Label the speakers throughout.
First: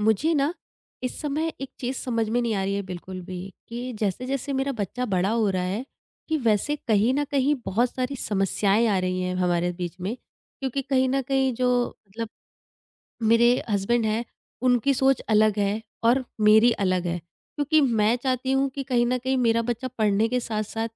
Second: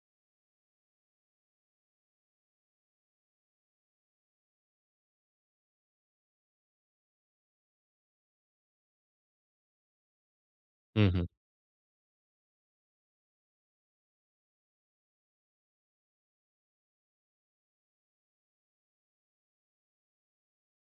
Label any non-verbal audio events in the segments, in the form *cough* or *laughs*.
Speaker 1: मुझे ना इस समय एक चीज़ समझ में नहीं आ रही है बिल्कुल भी कि जैसे-जैसे मेरा बच्चा बड़ा हो रहा है, कि वैसे कहीं न कहीं बहुत सारी समस्याएँ आ रही हैं हमारे बीच में। क्योंकि
Speaker 2: हुँ,
Speaker 1: कहीं न
Speaker 2: हुँ।
Speaker 1: कहीं जो मतलब मेरे हस्बैंड हैं, उनकी सोच अलग है और मेरी अलग है। क्योंकि मैं चाहती हूँ कि कहीं न कहीं मेरा बच्चा पढ़ने के साथ-साथ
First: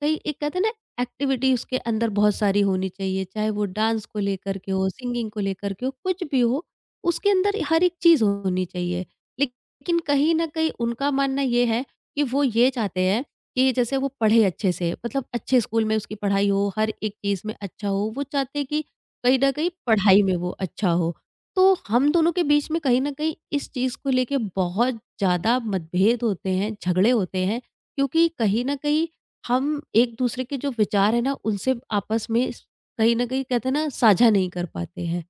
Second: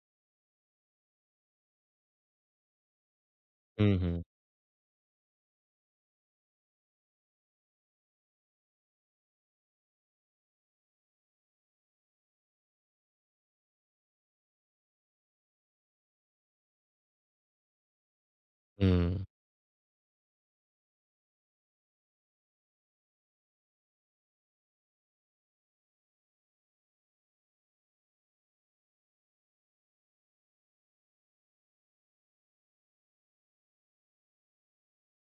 Speaker 1: कहीं एक कहते हैं ना, एक्टिविटी उसके अंदर बहुत सारी होनी चाहिए, चाहे वो
Speaker 2: हुँ,
Speaker 1: डांस को
Speaker 2: हुँ।
Speaker 1: लेकर के हो, सिंगिंग को लेकर के हो, कुछ भी हो, उसके अंदर हर एक चीज़ होनी चाहिए। लेकिन कहीं न कहीं उनका मानना ये है कि वो ये चाहते हैं कि जैसे वो पढ़े अच्छे से, मतलब अच्छे स्कूल में उसकी पढ़ाई हो, हर एक चीज़ में अच्छा हो। वो चाहते हैं कि
Speaker 2: हुँ।
Speaker 1: कहीं न कहीं पढ़ाई में वो अच्छा हो। तो हम दोनों के बीच में कहीं न कहीं इस चीज़ को लेके बहुत ज़्यादा मतभेद होते हैं, झगड़े होते हैं, क्योंकि कहीं न कहीं हम एक-दूसरे के जो विचार हैं ना, उनसे आपस में स कहीं न कहीं कहते हैं ना, साझा नहीं कर पाते हैं।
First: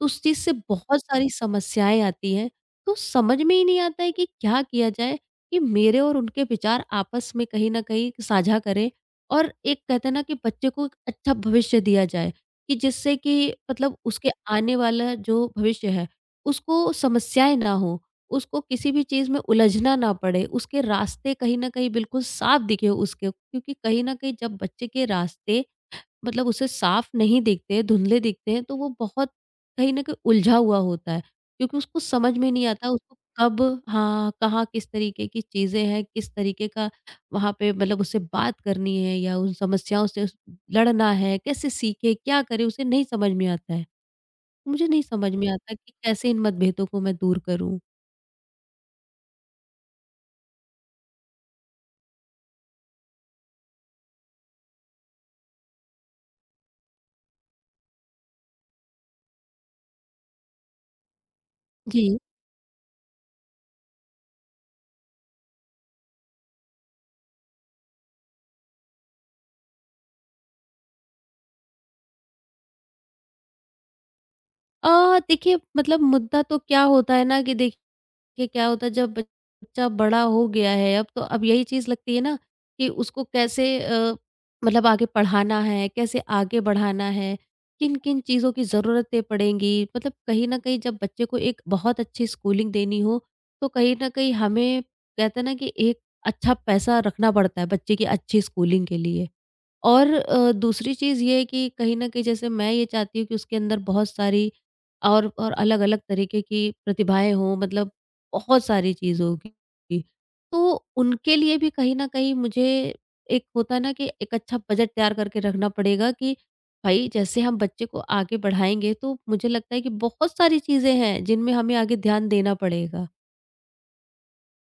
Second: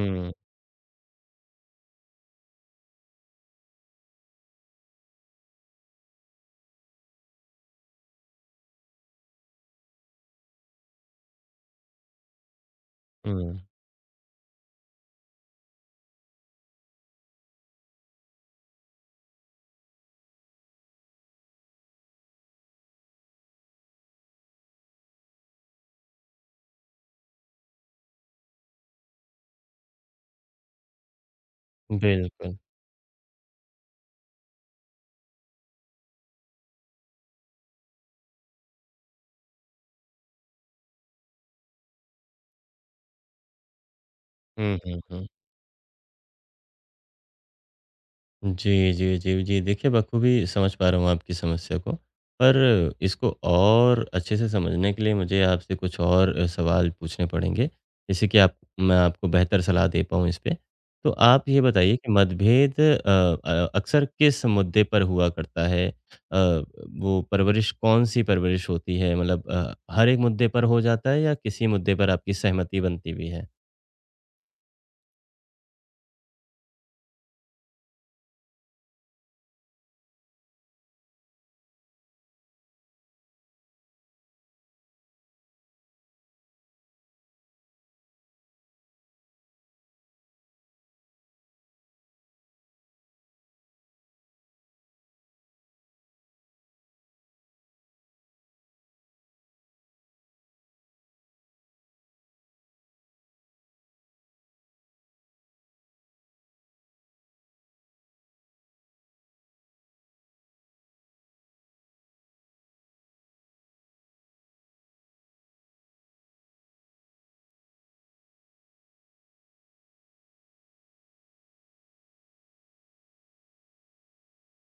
Speaker 1: तो उस चीज़ से बहुत सारी समस्याएँ आती हैं, तो समझ में ही नहीं आता है कि क्या किया जाए कि मेरे और उनके विचार आपस में कहीं न कहीं साझा करें और एक कहते हैं ना कि बच्चे को एक अच्छा भविष्य दिया जाए। कि जिससे कि
Speaker 2: हुँ।
Speaker 1: मतलब उसके आने वाला जो भविष्य है, उसको समस्याएँ ना हो, उसको किसी भी चीज़ में उलझना ना पड़े, उसके रास्ते कहीं न कहीं बिल्कुल साफ दिखे उसके, क्योंकि कहीं न कहीं जब बच्चे के रास्ते मतलब उसे साफ नहीं दिखते हैं, धुंधले दिखते हैं, तो वो बहुत कहीं न कहीं उलझा हुआ होता है, क्योंकि उसको समझ में
Speaker 2: बिल्कुल।
Speaker 1: नहीं आता उसको कब, हाँ, कहाँ, किस तरीके की चीज़ें हैं, किस तरीके का वहाँ पे मतलब उससे बात करनी है या उन समस्याओं से उस लड़ना है, कैसे सीखे, क्या करे, उसे नहीं समझ में आता है।
Speaker 2: हुँ,
Speaker 1: मुझे
Speaker 2: हुँ,
Speaker 1: नहीं
Speaker 2: हुँ।
Speaker 1: समझ में आता कि कैसे इन मतभेदों को मैं दूर करूँ?
Speaker 2: जी, जी, जी, जी। देखिए, बखूबी समझ पा रहा हूँ आपकी समस्या को, पर इसको और अच्छे से समझने के लिए मुझे आपसे कुछ और सवाल पूछने पड़ेंगे, जिससे कि आप मैं आपको बेहतर सलाह दे पाऊँ इस पे। तो आप ये बताइए
Speaker 1: जी।
Speaker 2: कि मतभेद अक्सर किस मुद्दे पर हुआ करता है? अ, वो परवरिश कौन-सी परवरिश होती है? मतलब हर एक मुद्दे पर हो जाता है या किसी मुद्दे पर आपकी सहमति बनती भी है?
Speaker 1: देखिए मतलब मुद्दा तो क्या होता है ना, कि देखिए कि क्या होता है जब बच्चा बड़ा हो गया है, अब तो अब यही चीज़ लगती है ना कि उसको कैसे मतलब आगे पढ़ाना है, कैसे आगे बढ़ाना है, किन-किन चीज़ों की ज़रूरतें पड़ेंगी। मतलब कहीं न कहीं जब बच्चे को एक बहुत अच्छी स्कूलिंग देनी हो, तो कहीं न कहीं हमें कहते हैं ना कि एक अच्छा पैसा रखना पड़ता है बच्चे की अच्छी स्कूलिंग के लिए। और दूसरी चीज़ ये है कि कहीं न कहीं जैसे मैं ये चाहती हूँ कि उसके अंदर बहुत सारी और अलग-अलग तरीके की प्रतिभाएँ हों, मतलब बहुत सारी चीज़ होगी। तो उनके लिए भी कहीं न कहीं मुझे एक होता है ना कि एक अच्छा बजट तैयार करके रखना पड़ेगा कि भाई जैसे हम बच्चे को आगे बढ़ाएँगे, तो मुझे लगता है कि बहुत सारी चीज़ें हैं जिनमें हमें आगे ध्यान देना पड़ेगा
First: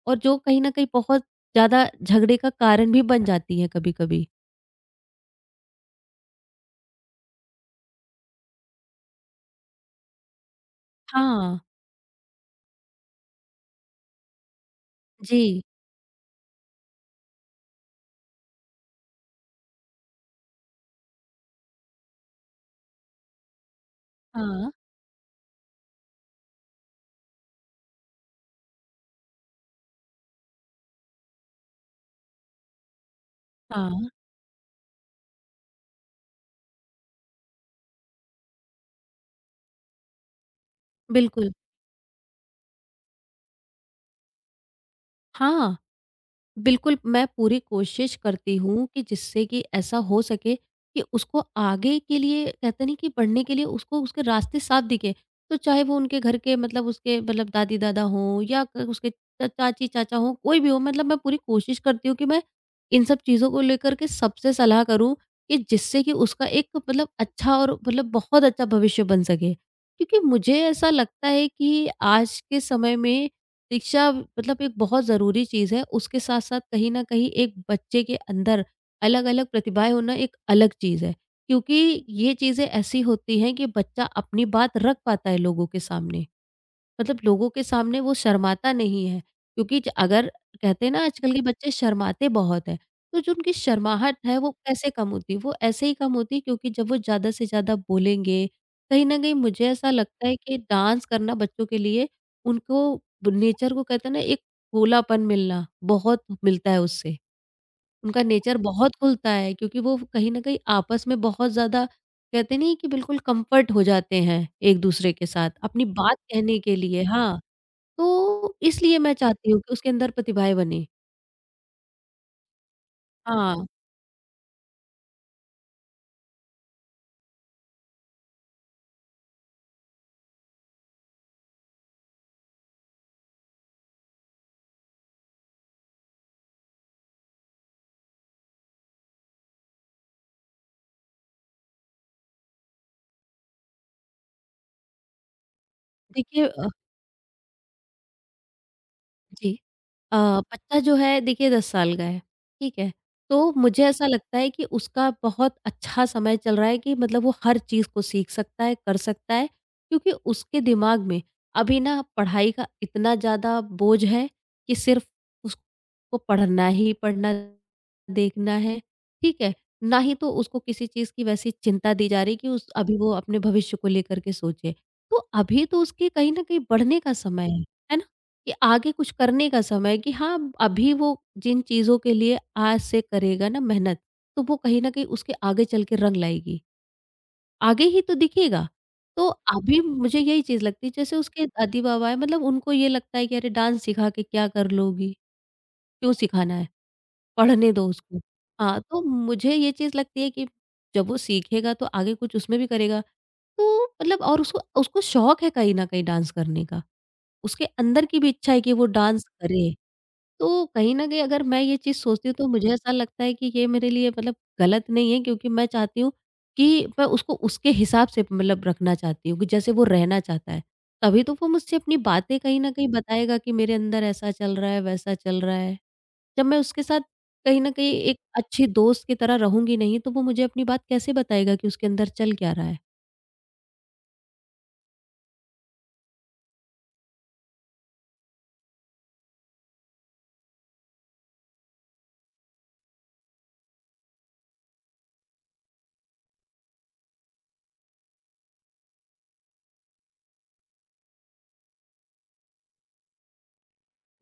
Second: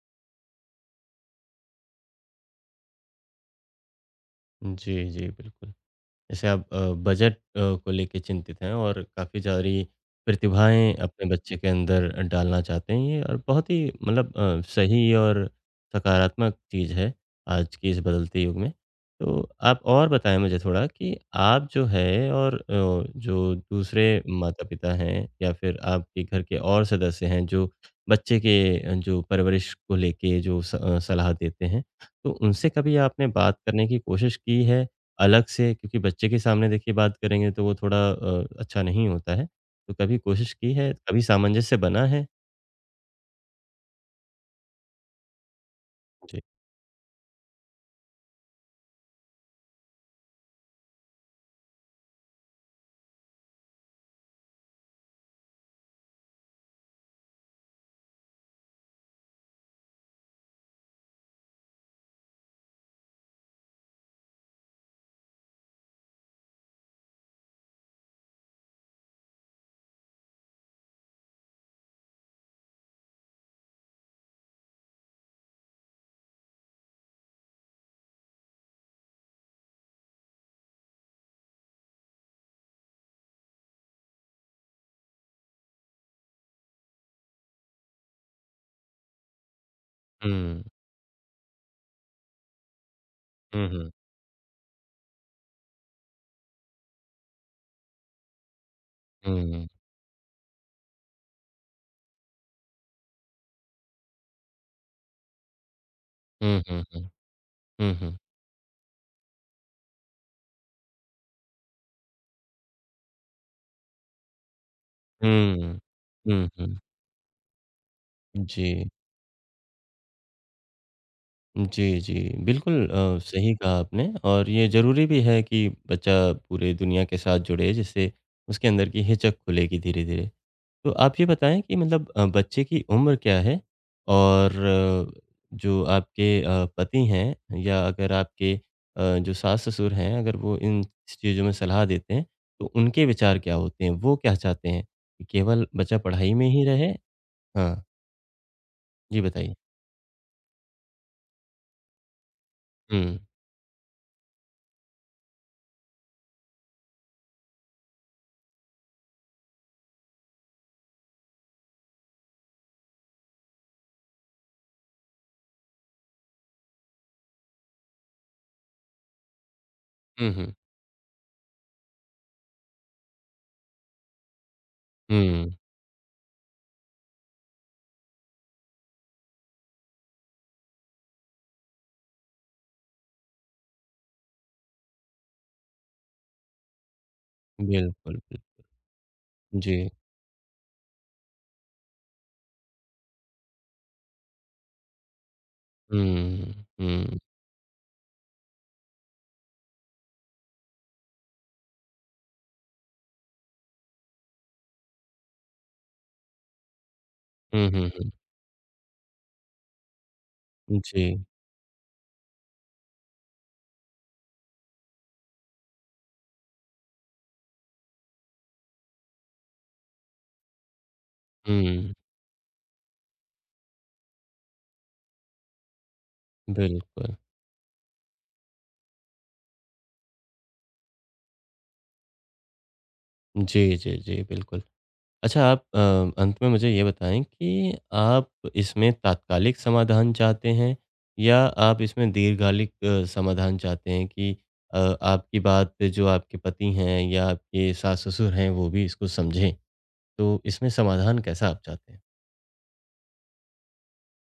Speaker 1: और जो कहीं न कहीं बहुत ज़्यादा झगड़े का कारण भी बन जाती हैं कभी-कभी।
Speaker 2: जी, जी, बिल्कुल। जैसे आप बजट को लेके चिंतित हैं और काफ़ी सारी प्रतिभाएँ अपने बच्चे
Speaker 1: हाँ।
Speaker 2: के अंदर डालना चाहते हैं ये और बहुत ही मतलब सही और
Speaker 1: जी।
Speaker 2: सकारात्मक चीज़ है आज के इस बदलते युग में। तो आप और बताएँ मुझे थोड़ा कि आप जो है और जो दूसरे
Speaker 1: हाँ।
Speaker 2: माता-पिता हैं या फिर आपके घर के और सदस्य हैं जो बच्चे के जो परवरिश को लेके जो सलाह देते हैं, तो उनसे कभी आपने बात करने की
Speaker 1: हाँ,
Speaker 2: कोशिश की है? अलग से क्योंकि बच्चे के सामने देखिए बात करेंगे तो वो थोड़ा अच्छा नहीं होता है। तो कभी कोशिश की है, कभी
Speaker 1: बिल्कुल।
Speaker 2: सामंजस्य बना है?
Speaker 1: हाँ,
Speaker 2: जी।
Speaker 1: बिल्कुल मैं पूरी कोशिश करती हूँ कि जिससे कि ऐसा हो सके कि उसको आगे के लिए कहते नहीं कि बढ़ने के लिए उसको उसके रास्ते साफ दिखे। तो चाहे वो उनके घर के मतलब उसके मतलब दादी-दादा हों, या क उसके च चाची-चाचा हों, कोई भी हो, मतलब मैं पूरी कोशिश करती हूँ कि मैं इन सब चीज़ों को लेकर के सबसे सलाह करूँ कि जिससे कि उसका एक मतलब अच्छा और मतलब बहुत अच्छा भविष्य बन सके। क्योंकि मुझे ऐसा लगता है कि आज के समय में शिक्षा मतलब एक बहुत ज़रूरी चीज़ है, उसके साथ-साथ कहीं न कहीं एक बच्चे के अंदर अलग-अलग प्रतिभाएँ होना एक अलग चीज़ है, क्योंकि ये चीज़ें ऐसी होती हैं कि बच्चा अपनी बात रख पाता है लोगों के सामने। मतलब लोगों के सामने वो शर्माता नहीं है, क्योंकि ज अगर
Speaker 2: हुँ।
Speaker 1: कहते हैं ना, आजकल के बच्चे शर्माते बहुत हैं, तो जो उनकी
Speaker 2: हुँ, हुँ।
Speaker 1: शर्माहट है वो कैसे कम होती है? वो ऐसे ही कम होती है, क्योंकि जब वो ज़्यादा से ज़्यादा बोलेंगे, कहीं न कहीं
Speaker 2: हुँ,
Speaker 1: मुझे
Speaker 2: हुँ,
Speaker 1: ऐसा लगता है कि डांस करना बच्चों के लिए उनको नेचर को कहते हैं ना, एक खुलापन मिलना बहुत
Speaker 2: हुँ,
Speaker 1: मिलता है
Speaker 2: हुँ,
Speaker 1: उससे।
Speaker 2: हुँ, हुँ।
Speaker 1: उनका नेचर बहुत खुलता है, क्योंकि वो कहीं न कहीं आपस में बहुत ज़्यादा कहते नहीं कि बिल्कुल कम्फ़र्ट हो जाते हैं एक-दूसरे के साथ
Speaker 2: हुँ,
Speaker 1: अपनी बात कहने के
Speaker 2: हुँ।
Speaker 1: लिए। हाँ। तो
Speaker 2: जी।
Speaker 1: इसलिए मैं चाहती हूँ कि उसके अंदर प्रतिभाएँ बनें।
Speaker 2: जी, जी। बिल्कुल सही
Speaker 1: हाँ,
Speaker 2: कहा आपने और ये ज़रूरी भी है कि बच्चा पूरे दुनिया के साथ जुड़े, जिससे उसके अंदर की हिचक खुलेगी धीरे-धीरे। तो आप ये बताएँ कि मतलब बच्चे की उम्र क्या है? और अ, जो आपके पति हैं या अगर आपके जो सास-ससुर हैं, अगर वो इन चीज़ों में सलाह देते हैं, तो उनके विचार क्या होते हैं? वो क्या चाहते हैं? कि केवल बच्चा पढ़ाई में
Speaker 1: देखिए
Speaker 2: ही रहे? हाँ, जी
Speaker 1: जी।
Speaker 2: बताइए।
Speaker 1: अ, बच्चा जो है देखिए 10 साल का है, ठीक है?
Speaker 2: हुँ।
Speaker 1: तो मुझे ऐसा लगता है कि उसका बहुत अच्छा समय चल रहा है, कि मतलब वो हर चीज़ को सीख सकता है, कर सकता है, क्योंकि उसके दिमाग में अभी ना पढ़ाई का इतना ज़्यादा बोझ है कि सिर्फ़ उसको पढ़ना ही पढ़ना, देखना है, ठीक है? ना ही तो
Speaker 2: हुँ, हुँ।
Speaker 1: उसको किसी चीज़ की वैसी चिंता दी जा रही कि उस अभी वो अपने भविष्य को लेकर के सोचे। तो
Speaker 2: हुँ,
Speaker 1: अभी तो उसके कहीं न कहीं बढ़ने का समय है। है कि आगे कुछ करने का समय, कि हाँ, अभी वो जिन चीज़ों के लिए आज से करेगा ना मेहनत, तो वो कहीं न कहीं उसके आगे चल के रंग लाएगी। आगे ही तो
Speaker 2: बिल्कुल, बिल
Speaker 1: दिखेगा। तो
Speaker 2: जी।
Speaker 1: अभी मुझे यही चीज़ लगती है, जैसे उसके दादी-बाबा हैं, मतलब उनको ये लगता है कि अरे डांस सिखा के क्या कर लोगी? क्यों
Speaker 2: हुँ,
Speaker 1: सिखाना है?
Speaker 2: हुँ।
Speaker 1: पढ़ने दो उसको। हाँ, तो मुझे ये चीज़ लगती है कि जब वो सीखेगा तो आगे कुछ उसमें भी करेगा। तो मतलब और उसको उसको शौक है कहीं न कहीं डांस करने का। उसके
Speaker 2: हुँ, हुँ,
Speaker 1: अंदर
Speaker 2: हुँ।
Speaker 1: की भी इच्छा है कि वो डांस करे। तो कहीं न
Speaker 2: जी।
Speaker 1: कहीं अगर मैं ये चीज़ सोचती हूँ तो मुझे ऐसा लगता है कि ये मेरे लिए मतलब गलत नहीं है, क्योंकि मैं चाहती हूँ कि मैं उसको उसके हिसाब से मतलब रखना चाहती हूँ, कि जैसे वो रहना चाहता है। तभी तो वो मुझसे
Speaker 2: हुँ,
Speaker 1: अपनी बातें कहीं न कहीं बताएगा कि मेरे अंदर ऐसा चल रहा है, वैसा चल रहा है। जब मैं उसके साथ
Speaker 2: बिल्कुल।
Speaker 1: कहीं न कहीं एक अच्छी दोस्त की तरह रहूँगी नहीं, तो वो मुझे अपनी बात कैसे बताएगा कि उसके अंदर चल क्या रहा है?
Speaker 2: जी, जी, जी, बिल्कुल। अच्छा आप अंत में मुझे ये बताएँ कि आप इसमें तात्कालिक समाधान चाहते हैं या आप इसमें दीर्घकालिक समाधान चाहते हैं कि आपकी बात पे जो आपके पति हैं या आपके सास-ससुर हैं वो भी इसको समझें? तो इसमें समाधान कैसा आप चाहते हैं?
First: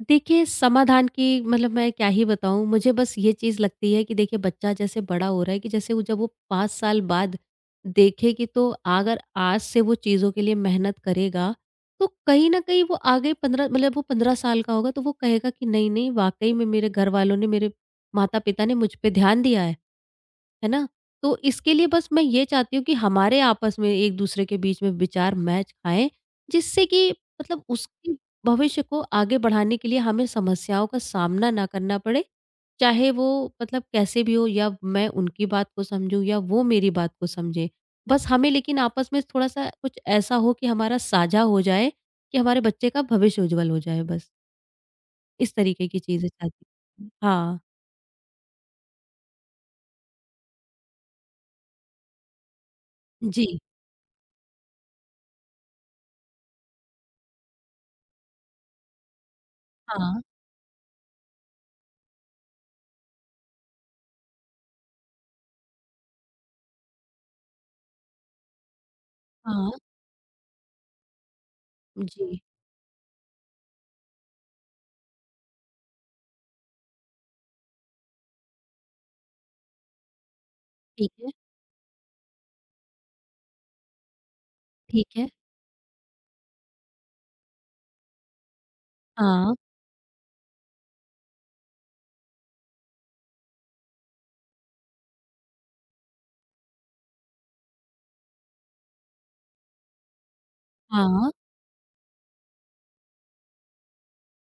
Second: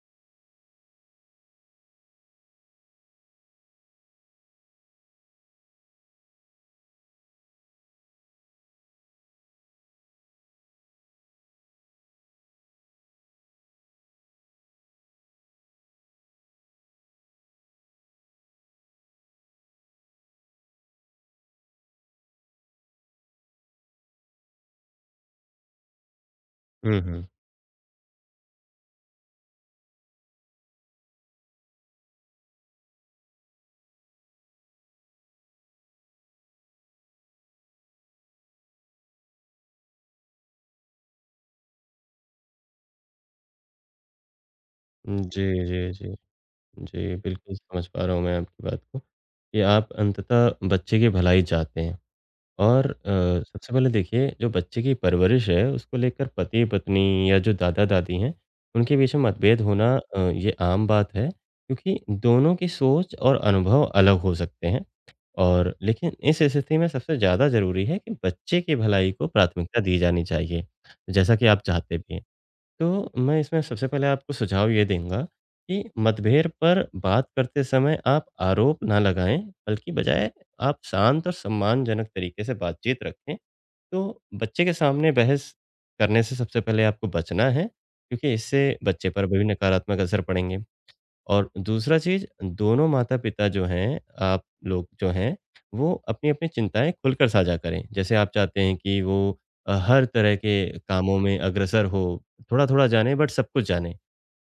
Speaker 1: देखिए, समाधान की मतलब मैं क्या ही बताऊँ, मुझे बस ये चीज़ लगती है कि देखिए बच्चा जैसे बड़ा हो रहा है, कि जैसे वो जब वो 5 साल बाद देखेगी, तो अगर आज से वो चीज़ों के लिए मेहनत करेगा, तो कहीं न कहीं वो आगे 15, मतलब वो 15 साल का होगा, तो वो कहेगा कि नहीं-नहीं वाक़ई में मेरे घरवालों ने, मेरे माता-पिता ने मुझ पे ध्यान दिया है। है ना? तो इसके लिए बस मैं ये चाहती हूँ कि हमारे आपस में एक दूसरे के बीच में विचार मैच खाएँ, जिससे
Speaker 2: हुँ,
Speaker 1: कि
Speaker 2: हुँ।
Speaker 1: मतलब उसकी भविष्य को आगे बढ़ाने के लिए हमें समस्याओं का सामना ना करना पड़े। चाहे वो मतलब कैसे भी हो, या मैं उनकी बात को समझूँ या वो मेरी बात को समझें। बस हमें लेकिन आपस में थोड़ा-सा कुछ ऐसा हो कि हमारा साझा हो जाए, कि हमारे बच्चे का भविष्य उज्ज्वल हो जाए बस। इस
Speaker 2: जी,
Speaker 1: तरीके
Speaker 2: जी,
Speaker 1: की
Speaker 2: जी।
Speaker 1: चीज़ें चाहती हूँ।
Speaker 2: जी, बिल्कुल
Speaker 1: हाँ।
Speaker 2: समझ पा रहा हूँ मैं आपकी बात को, कि आप अंततः बच्चे की भलाई चाहते हैं। और
Speaker 1: जी।
Speaker 2: सबसे पहले देखिए जो बच्चे की परवरिश है उसको लेकर पति-पत्नी या जो दादा-दादी हैं, उनके बीच में मतभेद होना
Speaker 1: हाँ,
Speaker 2: ये आम बात है क्योंकि दोनों की सोच और अनुभव अलग हो सकते हैं और लेकिन इस स्थिति में सबसे ज़्यादा ज़रूरी है कि बच्चे की भलाई को
Speaker 1: हाँ।
Speaker 2: प्राथमिकता दी जानी चाहिए, जैसा कि आप चाहते भी हैं।
Speaker 1: जी।
Speaker 2: तो मैं इसमें सबसे पहले आपको सुझाव ये दूँगा कि मतभेद पर बात करते समय आप आरोप ना लगाएँ, बल्कि बजाय आप
Speaker 1: ठीक
Speaker 2: शांत
Speaker 1: है,
Speaker 2: और सम्मानजनक तरीके से बातचीत रखें। तो बच्चे के सामने
Speaker 1: ठीक है।
Speaker 2: बहस करने से सबसे पहले आपको बचना है, क्योंकि इससे बच्चे पर भी
Speaker 1: हाँ,
Speaker 2: नकारात्मक असर पड़ेंगे। और दूसरा चीज़ दोनों माता-पिता जो हैं, आप लोग जो हैं, वो अपनी-अपनी चिंताएँ खुलकर साझा करें। जैसे आप चाहते हैं कि वो हर तरह के कामों
Speaker 1: हाँ,
Speaker 2: में अग्रसर हो, थोड़ा-थोड़ा जाने बट सब कुछ जाने।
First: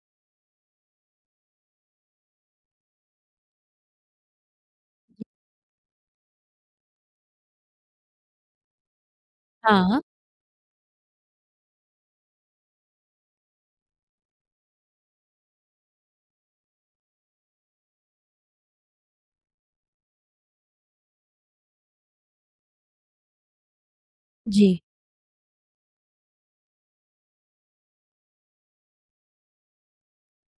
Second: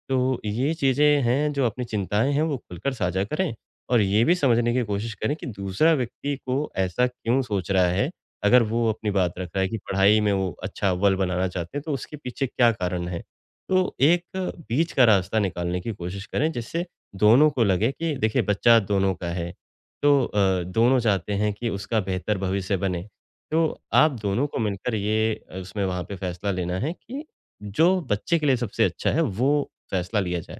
Speaker 2: तो ये चीज़ें हैं जो अपनी चिंताएँ हैं वो खुलकर साझा करें और ये भी समझने की कोशिश करें कि दूसरा व्यक्ति को ऐसा क्यों सोच रहा है। अगर वो अपनी बात रख रहा है कि
Speaker 1: हाँ,
Speaker 2: पढ़ाई में वो अच्छा अव्वल बनाना चाहते हैं तो उसके पीछे क्या कारण है। तो एक बीच का रास्ता निकालने की कोशिश करें जिससे दोनों को लगे कि देखिए बच्चा दोनों का है। तो दोनों चाहते हैं कि उसका बेहतर भविष्य बने। तो आप दोनों को
Speaker 1: जी,
Speaker 2: मिलकर ये उसमें वहाँ पे फ़ैसला लेना है कि जो बच्चे के लिए सबसे अच्छा है वो फैसला लिया जाए।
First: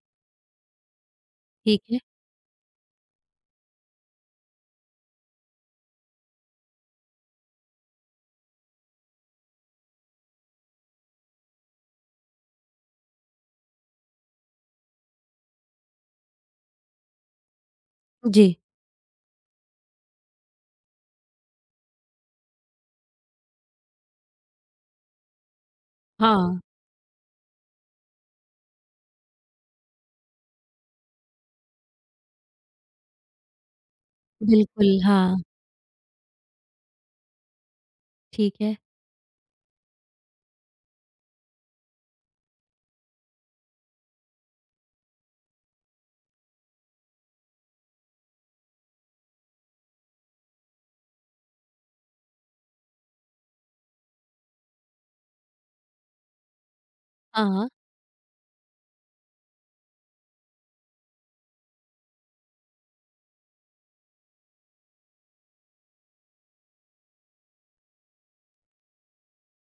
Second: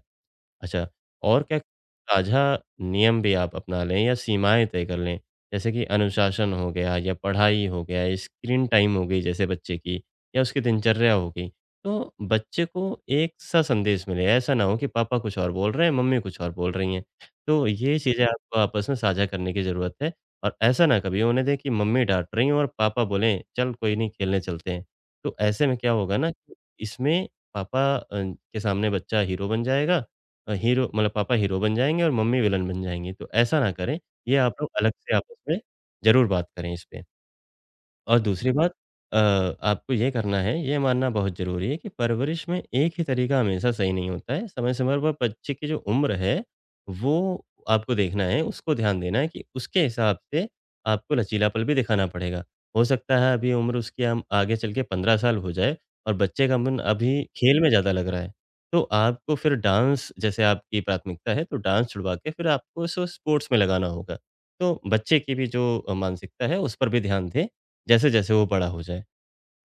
Speaker 2: अच्छा, और क्या
Speaker 1: ठीक है,
Speaker 2: साझा नियम भी आप अपना लें या सीमाएँ तय कर लें? जैसे कि अनुशासन हो गया या पढ़ाई हो गया, स्क्रीन टाइम हो गई जैसे बच्चे की या उसकी दिनचर्या हो गई। तो बच्चे को एक सा संदेश मिले, ऐसा ना हो कि पापा कुछ और बोल रहे हैं, मम्मी कुछ और बोल रही हैं। तो ये चीज़ें
Speaker 1: जी,
Speaker 2: आपको आपस में साझा करने की ज़रूरत है और ऐसा ना कभी होने दें कि मम्मी डाँट रही हों और पापा बोलें, "चल कोई नहीं खेलने चलते हैं।" तो ऐसे में क्या होगा ना, कि
Speaker 1: हाँ,
Speaker 2: इसमें पापा के सामने बच्चा हीरो बन जाएगा हीरो मतलब पापा हीरो बन जाएँगे और मम्मी विलन बन जाएँगी, तो ऐसा ना करें। ये आप लोग
Speaker 1: बिल्कुल,
Speaker 2: अलग से आपस
Speaker 1: हाँ,
Speaker 2: में ज़रूर बात करें इस पे। और दूसरी
Speaker 1: ठीक
Speaker 2: बात
Speaker 1: है,
Speaker 2: अ, आपको ये करना है, ये मानना बहुत ज़रूरी है कि परवरिश में एक ही तरीका हमेशा सही नहीं होता है। समय-समय पर बच्चे की जो उम्र है, वो आपको देखना है, उसको ध्यान देना है कि उसके हिसाब से आपको लचीलापन भी दिखाना पड़ेगा। हो सकता है अभी उम्र उसकी हम आगे चल के 15 साल हो जाए और बच्चे का मन अभी खेल
Speaker 1: हाँ,
Speaker 2: में ज़्यादा लग रहा है। तो आपको फिर डांस जैसे आपकी प्राथमिकता है, तो डांस छुड़वा के फिर आपको उसको स्पोर्ट्स में लगाना होगा। तो बच्चे की भी जो मानसिकता है, उस पर भी ध्यान दें जैसे-जैसे वो बड़ा हो जाए।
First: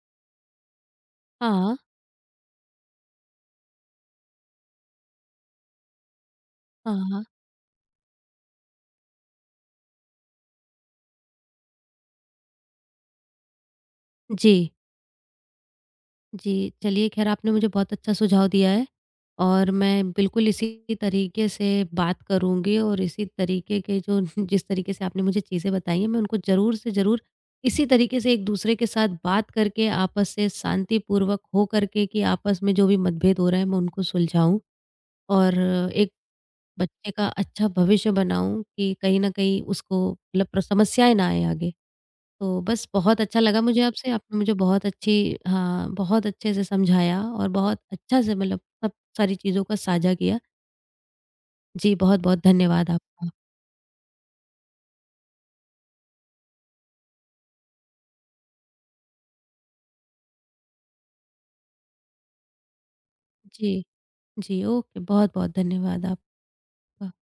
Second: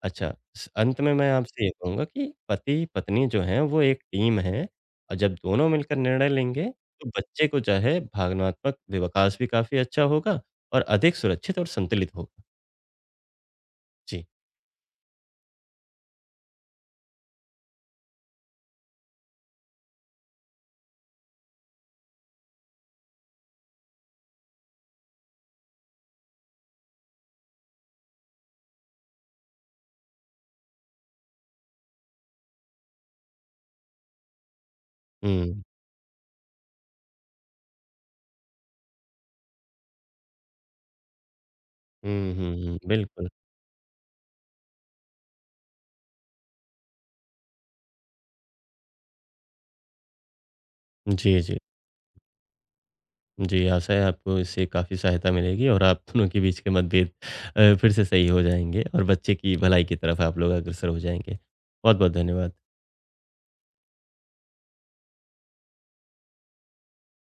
Speaker 2: अच्छा, स अंत में मैं आपसे ये
Speaker 1: हाँ,
Speaker 2: कहूँगा कि पति-पत्नी जो हैं वो एक टीम है और जब दोनों मिलकर निर्णय लेंगे, तो
Speaker 1: हाँ,
Speaker 2: बच्चे को जो है भावनात्मक वि विकास भी काफ़ी अच्छा होगा और अधिक सुरक्षित और संतुलित होगा। जी।
Speaker 1: जी, जी, चलिए ख़ैर, आपने मुझे बहुत अच्छा सुझाव दिया है और मैं बिल्कुल इसी तरीके से बात करूँगी, और इसी तरीके के जो *laughs* जिस तरीके से आपने मुझे चीज़ें बताई हैं, मैं उनको ज़रूर से ज़रूर इसी तरीके से एक-दूसरे के साथ बात करके, आपस से शांतिपूर्वक हो करके, कि आपस में जो भी मतभेद हो रहा है मैं उनको सुलझाऊँ और
Speaker 2: हुँ।
Speaker 1: एक बच्चे का अच्छा भविष्य बनाऊँ, कि कहीं न कहीं उसको मतलब प्र समस्याएँ ना आएँ आगे।
Speaker 2: हुँ, हुँ,
Speaker 1: तो
Speaker 2: हुँ।
Speaker 1: बस बहुत
Speaker 2: बिल्कुल।
Speaker 1: अच्छा लगा मुझे आपसे, आपने मुझे बहुत अच्छी, हाँ, बहुत अच्छे से समझाया और बहुत अच्छा से मतलब सब सारी चीज़ों को साझा किया।
Speaker 2: जी, जी।
Speaker 1: जी, बहुत-बहुत धन्यवाद आपका।
Speaker 2: जी, आशा है आपको इससे काफ़ी सहायता मिलेगी और आप दोनों के बीच के मतभेद फिर से सही हो जाएँगे और बच्चे की भलाई की तरफ आप लोग अग्रसर हो जाएँगे। बहुत-बहुत धन्यवाद।
Speaker 1: जी, जी, ओके, बहुत-बहुत धन्यवाद आपका।